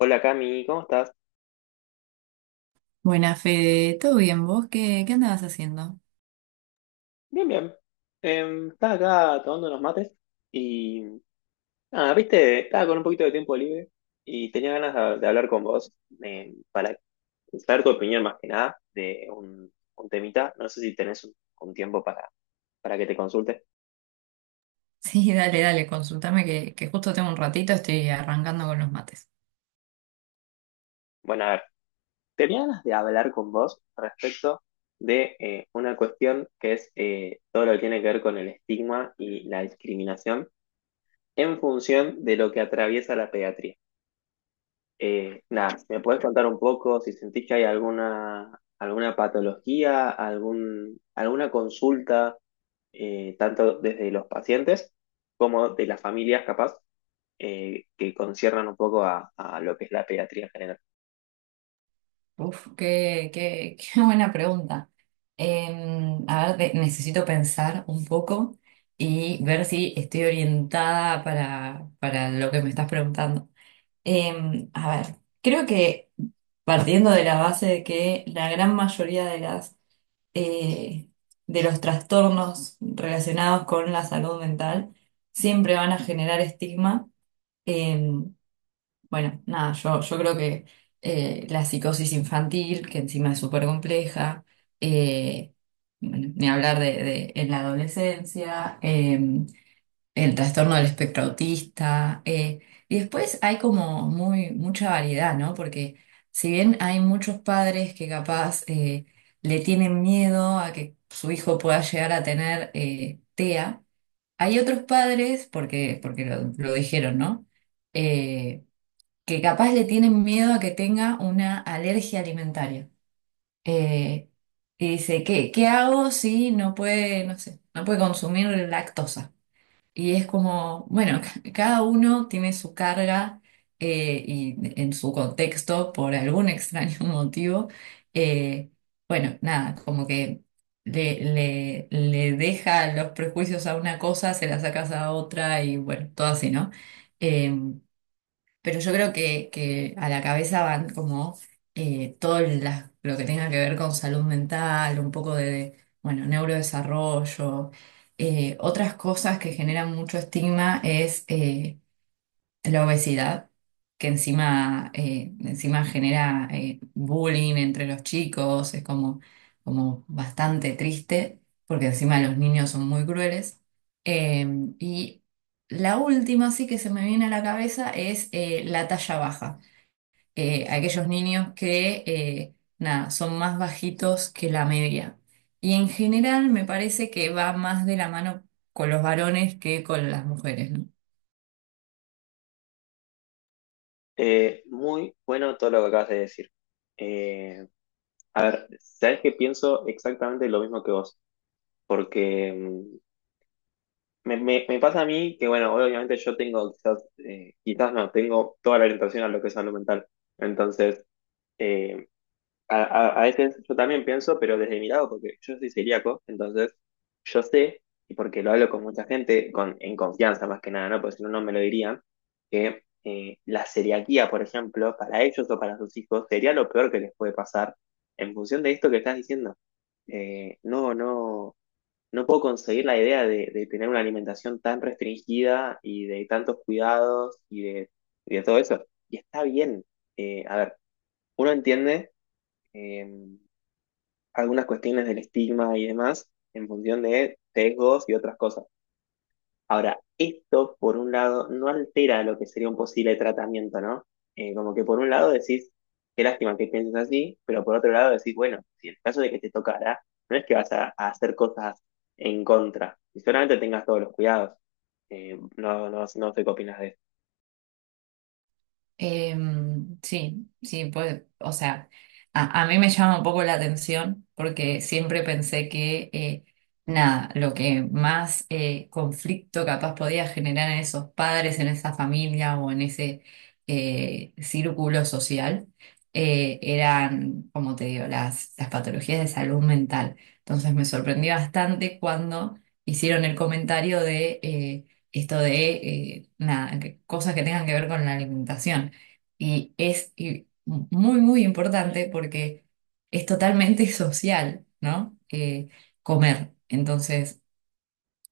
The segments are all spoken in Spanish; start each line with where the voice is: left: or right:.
left: Hola Cami, ¿cómo estás?
right: Buena Fede, ¿todo bien vos? ¿¿Qué andabas haciendo?
left: Bien, bien. Estaba acá tomando unos mates y... Ah, viste, estaba con un poquito de tiempo libre y tenía ganas de hablar con vos para saber tu opinión más que nada de un temita. No sé si tenés un tiempo para que te consulte.
right: Sí, dale, dale, consultame que justo tengo un ratito, estoy arrancando con los mates.
left: Bueno, a ver, tenía ganas de hablar con vos respecto de una cuestión que es todo lo que tiene que ver con el estigma y la discriminación en función de lo que atraviesa la pediatría. Nada, ¿me puedes contar un poco si sentís que hay alguna patología, alguna consulta, tanto desde los pacientes como de las familias, capaz, que conciernan un poco a lo que es la pediatría en general?
right: Uf, qué buena pregunta. Eh, a ver, necesito pensar un poco y ver si estoy orientada para lo que me estás preguntando. A ver, creo que partiendo de la base de que la gran mayoría de las eh, de los trastornos relacionados con la salud mental siempre van a generar estigma. Eh, bueno, nada, yo creo que la psicosis infantil, que encima es súper compleja. eh, bueno, ni hablar de en la adolescencia. El trastorno del espectro autista. Y después hay como muy, mucha variedad, ¿no? Porque si bien hay muchos padres que capaz le tienen miedo a que su hijo pueda llegar a tener TEA, hay otros padres, porque, porque lo dijeron, ¿no? Eh, que capaz le tienen miedo a que tenga una alergia alimentaria. Eh, y dice, ¿¿qué hago si no puede, no sé, no puede consumir lactosa? Y es como, bueno, cada uno tiene su carga y en su contexto por algún extraño motivo. eh, bueno, nada, como que le deja los prejuicios a una cosa, se la sacas a otra y bueno, todo así, ¿no? Em, pero yo creo que a la cabeza van como todo lo que tenga que ver con salud mental, un poco de, bueno, neurodesarrollo. Otras cosas que generan mucho estigma es la obesidad, que encima, encima genera bullying entre los chicos, es como, como bastante triste, porque encima los niños son muy crueles. Eh, y la última sí que se me viene a la cabeza es la talla baja. Aquellos niños que nada, son más bajitos que la media. Y en general me parece que va más de la mano con los varones que con las mujeres, ¿no?
left: Muy bueno todo lo que acabas de decir. Eh, a ver, sabes que pienso exactamente lo mismo que vos, porque me pasa a mí que, bueno, obviamente yo tengo quizás, quizás no, tengo toda la orientación a lo que es salud mental. Entonces, eh, a veces yo también pienso, pero desde mi lado, porque yo soy celíaco, entonces yo sé, y porque lo hablo con mucha gente, con, en confianza más que nada, ¿no? Porque si no, no me lo dirían, que la celiaquía, por ejemplo, para ellos o para sus hijos, sería lo peor que les puede pasar en función de esto que estás diciendo. Eh, no, no no puedo conseguir la idea de tener una alimentación tan restringida y de tantos cuidados y de todo eso. Y está bien. A ver, uno entiende eh, algunas cuestiones del estigma y demás en función de sesgos y otras cosas. Ahora, esto por un lado no altera lo que sería un posible tratamiento, ¿no? Como que por un lado decís, qué lástima que pienses así, pero por otro lado decís, bueno, si en el caso de que te tocara, no es que vas a hacer cosas en contra, y solamente tengas todos los cuidados. No sé qué opinas de eso.
right: Sí, sí, pues, o sea, a mí me llama un poco la atención porque siempre pensé que, nada, lo que más conflicto capaz podía generar en esos padres, en esa familia o en ese círculo social, eran, como te digo, las patologías de salud mental. Entonces me sorprendí bastante cuando hicieron el comentario de esto de, nada, cosas que tengan que ver con la alimentación. Y es y muy, muy importante porque es totalmente social, ¿no? Comer. Entonces,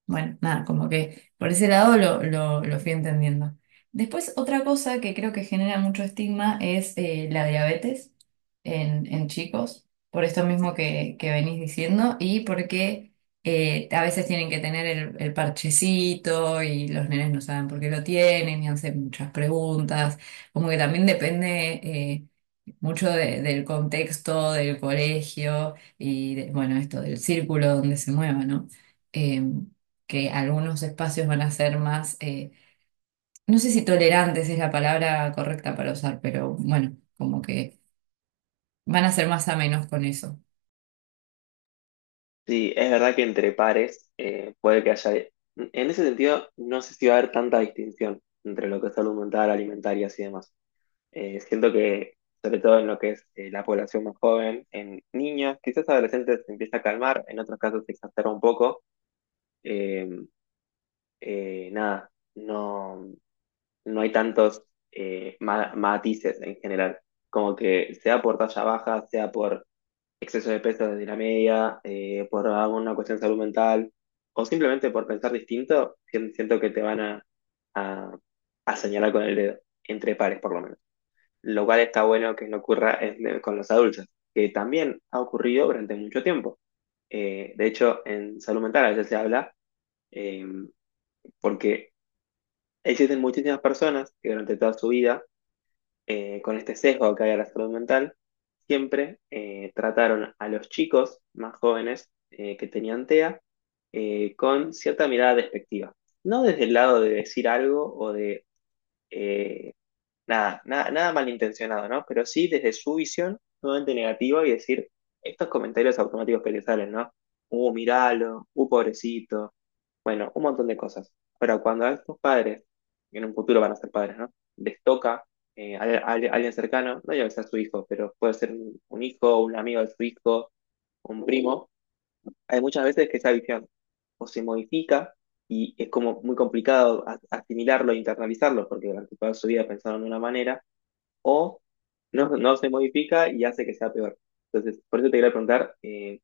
right: bueno, nada, como que por ese lado lo fui entendiendo. Después, otra cosa que creo que genera mucho estigma es la diabetes en chicos, por esto mismo que venís diciendo y porque a veces tienen que tener el parchecito y los nenes no saben por qué lo tienen y hacen muchas preguntas, como que también depende mucho del contexto, del colegio y bueno, esto del círculo donde se mueva, ¿no? Em, que algunos espacios van a ser más, no sé si tolerantes es la palabra correcta para usar, pero bueno, como que van a ser más amenos con eso.
left: Sí, es verdad que entre pares puede que haya... En ese sentido, no sé si va a haber tanta distinción entre lo que es salud mental, alimentaria y demás. Siento que, sobre todo en lo que es la población más joven, en niños, quizás adolescentes se empieza a calmar, en otros casos se exacerba un poco. Eh, nada, no, No hay tantos matices en general. Como que sea por talla baja, sea por exceso de peso desde la media, por alguna cuestión de salud mental, o simplemente por pensar distinto, siento que te van a, a señalar con el dedo, entre pares por lo menos, lo cual está bueno que no ocurra con los adultos, que también ha ocurrido durante mucho tiempo. De hecho, en salud mental a veces se habla eh, porque existen muchísimas personas que durante toda su vida, con este sesgo que hay a la salud mental, siempre trataron a los chicos más jóvenes que tenían TEA con cierta mirada despectiva. No desde el lado de decir algo o de eh, nada, nada, nada malintencionado, ¿no? Pero sí desde su visión totalmente negativa y decir estos comentarios automáticos que le salen, ¿no? Miralo, pobrecito. Bueno, un montón de cosas. Pero cuando a estos padres, que en un futuro van a ser padres, ¿no? Les toca a alguien cercano, no ya que sea su hijo, pero puede ser un hijo, un amigo de su hijo, un primo. Hay muchas veces que esa visión o se modifica y es como muy complicado asimilarlo e internalizarlo, porque durante toda su vida pensaron de una manera o no se modifica y hace que sea peor. Entonces, por eso te quería preguntar,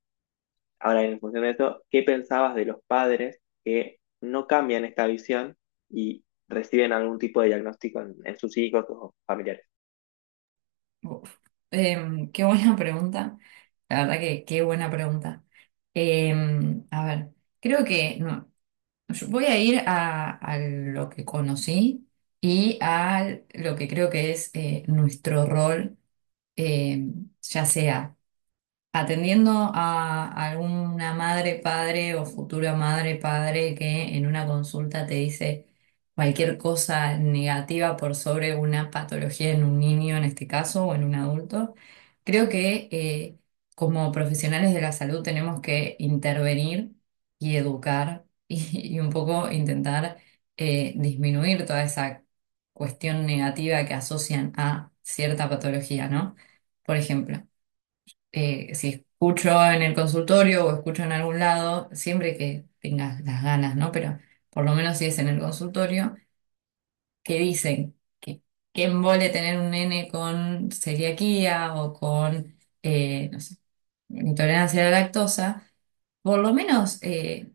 left: ahora en función de eso, ¿qué pensabas de los padres que no cambian esta visión y reciben algún tipo de diagnóstico en sus hijos o familiares?
right: Uf. Em, qué buena pregunta. La verdad que qué buena pregunta. Em, a ver, creo que no, yo voy a ir a lo que conocí y a lo que creo que es nuestro rol, em, ya sea atendiendo a alguna madre, padre o futura madre, padre que en una consulta te dice cualquier cosa negativa por sobre una patología en un niño en este caso o en un adulto, creo que como profesionales de la salud tenemos que intervenir y educar y un poco intentar disminuir toda esa cuestión negativa que asocian a cierta patología, ¿no? Por ejemplo si escucho en el consultorio o escucho en algún lado, siempre que tengas las ganas, ¿no? Pero por lo menos si es en el consultorio, que dicen que qué embole tener un nene con celiaquía o con, no sé, intolerancia a la lactosa, por lo menos.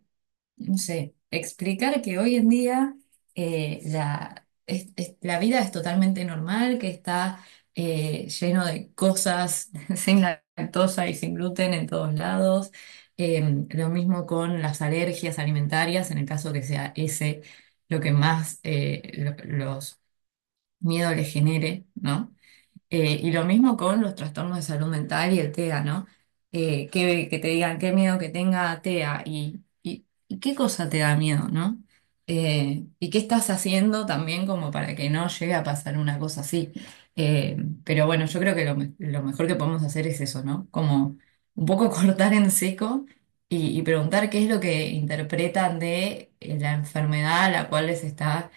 right: No sé, explicar que hoy en día la, la vida es totalmente normal, que está lleno de cosas sin lactosa y sin gluten en todos lados. Lo mismo con las alergias alimentarias, en el caso que sea ese lo que más los miedos les genere, ¿no? Y lo mismo con los trastornos de salud mental y el TEA, ¿no? Que te digan qué miedo que tenga TEA y qué cosa te da miedo, ¿no? Y qué estás haciendo también como para que no llegue a pasar una cosa así. Eh, pero bueno, yo creo que lo, lo mejor que podemos hacer es eso, ¿no? Como un poco cortar en seco y preguntar qué es lo que interpretan de la enfermedad a la cual les está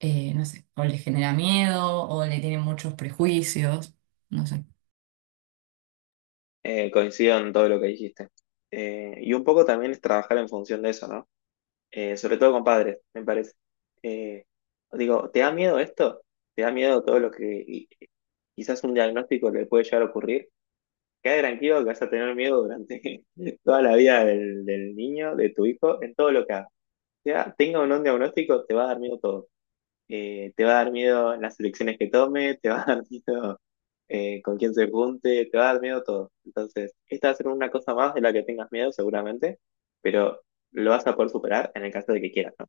right: no sé, o les genera miedo o le tienen muchos prejuicios, no sé.
left: Coincido en todo lo que dijiste. Y un poco también es trabajar en función de eso, ¿no? Sobre todo con padres, me parece. Eh, Digo, ¿te da miedo esto? ¿Te da miedo todo lo quizás un diagnóstico le puede llegar a ocurrir? Quédate tranquilo que vas a tener miedo durante toda la vida del niño, de tu hijo, en todo lo que haga. Tenga o no un diagnóstico, te va a dar miedo todo. Te va a dar miedo las elecciones que tome, te va a dar miedo con quién se junte, te va a dar miedo todo. Entonces, esta va a ser una cosa más de la que tengas miedo seguramente, pero lo vas a poder superar en el caso de que quieras, ¿no?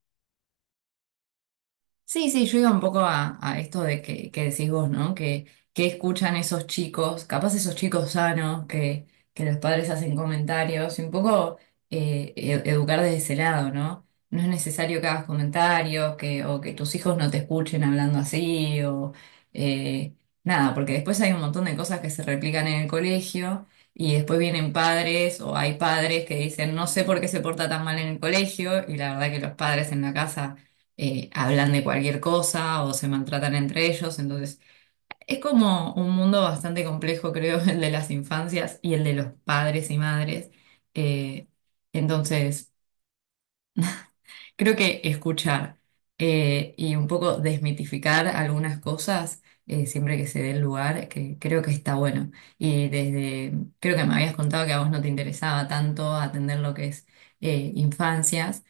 right: Sí, sí, yo iba un poco a esto de que decís vos, ¿no? Que escuchan esos chicos, capaz esos chicos sanos que los padres hacen comentarios y un poco educar desde ese lado, ¿no? No es necesario que hagas comentarios que, o que tus hijos no te escuchen hablando así o eh, nada, porque después hay un montón de cosas que se replican en el colegio y después vienen padres o hay padres que dicen, no sé por qué se porta tan mal en el colegio y la verdad que los padres en la casa hablan de cualquier cosa o se maltratan entre ellos. Entonces, es como un mundo bastante complejo, creo, el de las infancias y el de los padres y madres. Eh, entonces, creo que escuchar y un poco desmitificar algunas cosas. Siempre que se dé el lugar, que creo que está bueno. Y desde, creo que me habías contado que a vos no te interesaba tanto atender lo que es infancias.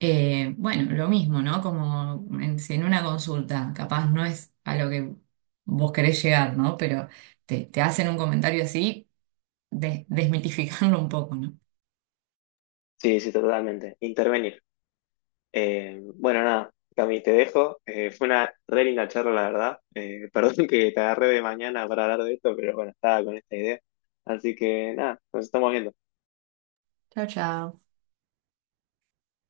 right: Bueno, lo mismo, ¿no? Como en, si en una consulta, capaz no es a lo que vos querés llegar, ¿no? Pero te hacen un comentario así, desmitificarlo un poco, ¿no?
left: Sí, sí, totalmente. Intervenir. Bueno, nada, Cami, te dejo. Fue una re linda charla, la verdad. Perdón que te agarré de mañana para hablar de esto, pero bueno, estaba con esta idea. Así que nada, nos estamos viendo.
right: Chao, chao.